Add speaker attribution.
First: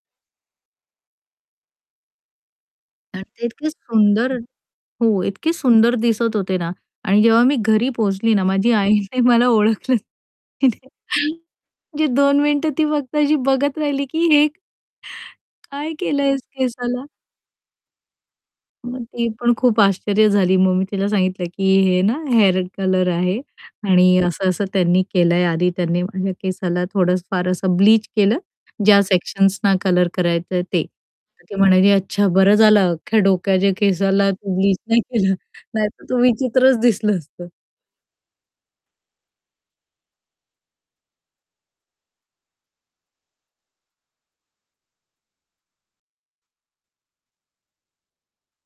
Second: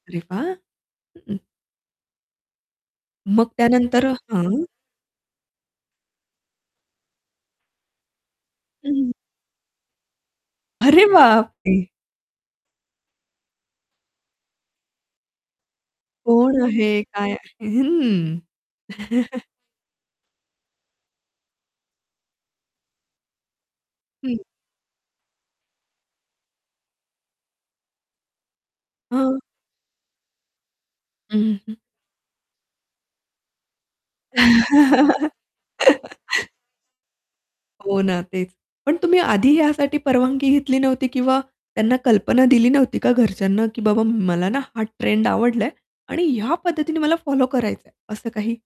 Speaker 1: अरे वाह!
Speaker 2: आणि ते
Speaker 1: मग
Speaker 2: इतके
Speaker 1: त्यानंतर
Speaker 2: सुंदर
Speaker 1: हां.
Speaker 2: हो, इतके सुंदर दिसत होते ना. आणि जेव्हा मी घरी पोहचली ना, माझी
Speaker 1: [unintelligible]
Speaker 2: आईने मला ओळखलंच नाही होतं,
Speaker 1: अरे बापरे!
Speaker 2: म्हणजे 2 मिनिटं ती फक्त अशी बघत राहिली, की हे काय केलं आहेस
Speaker 1: कोण आहे?
Speaker 2: केसाला?
Speaker 1: काय आहे? हं.
Speaker 2: मग ती पण खूप आश्चर्य झाली. मग मी तिला सांगितलं, की हे ना, हेअर कलर आहे आणि
Speaker 1: हं.
Speaker 2: असं-असं त्यांनी केलं आहे. आधी त्यांनी माझ्या केसाला थोडंस फार असं ब्लीच केलं, ज्या
Speaker 1: हं.
Speaker 2: सेक्शन्सना, कलर करायचं आहे ते.
Speaker 1: हं,
Speaker 2: तर ती
Speaker 1: हं, हं.
Speaker 2: म्हणाली अच्छा "बरं झालं अख्ख्या डोक्याच्या केसाला तू ब्लीच नाही केलं नाहीतर तू विचित्रच दिसलं असतं".
Speaker 1: हो ना, तेच. पण तुम्ही आधी यासाठी परवानगी घेतली नव्हती, किंवा त्यांना कल्पना दिली नव्हती का घरच्यांना, की बाबा मला ना, हा ट्रेंड आवडलाय आणि ह्या पद्धतीने मला फॉलो करायचं आहे, असं काही?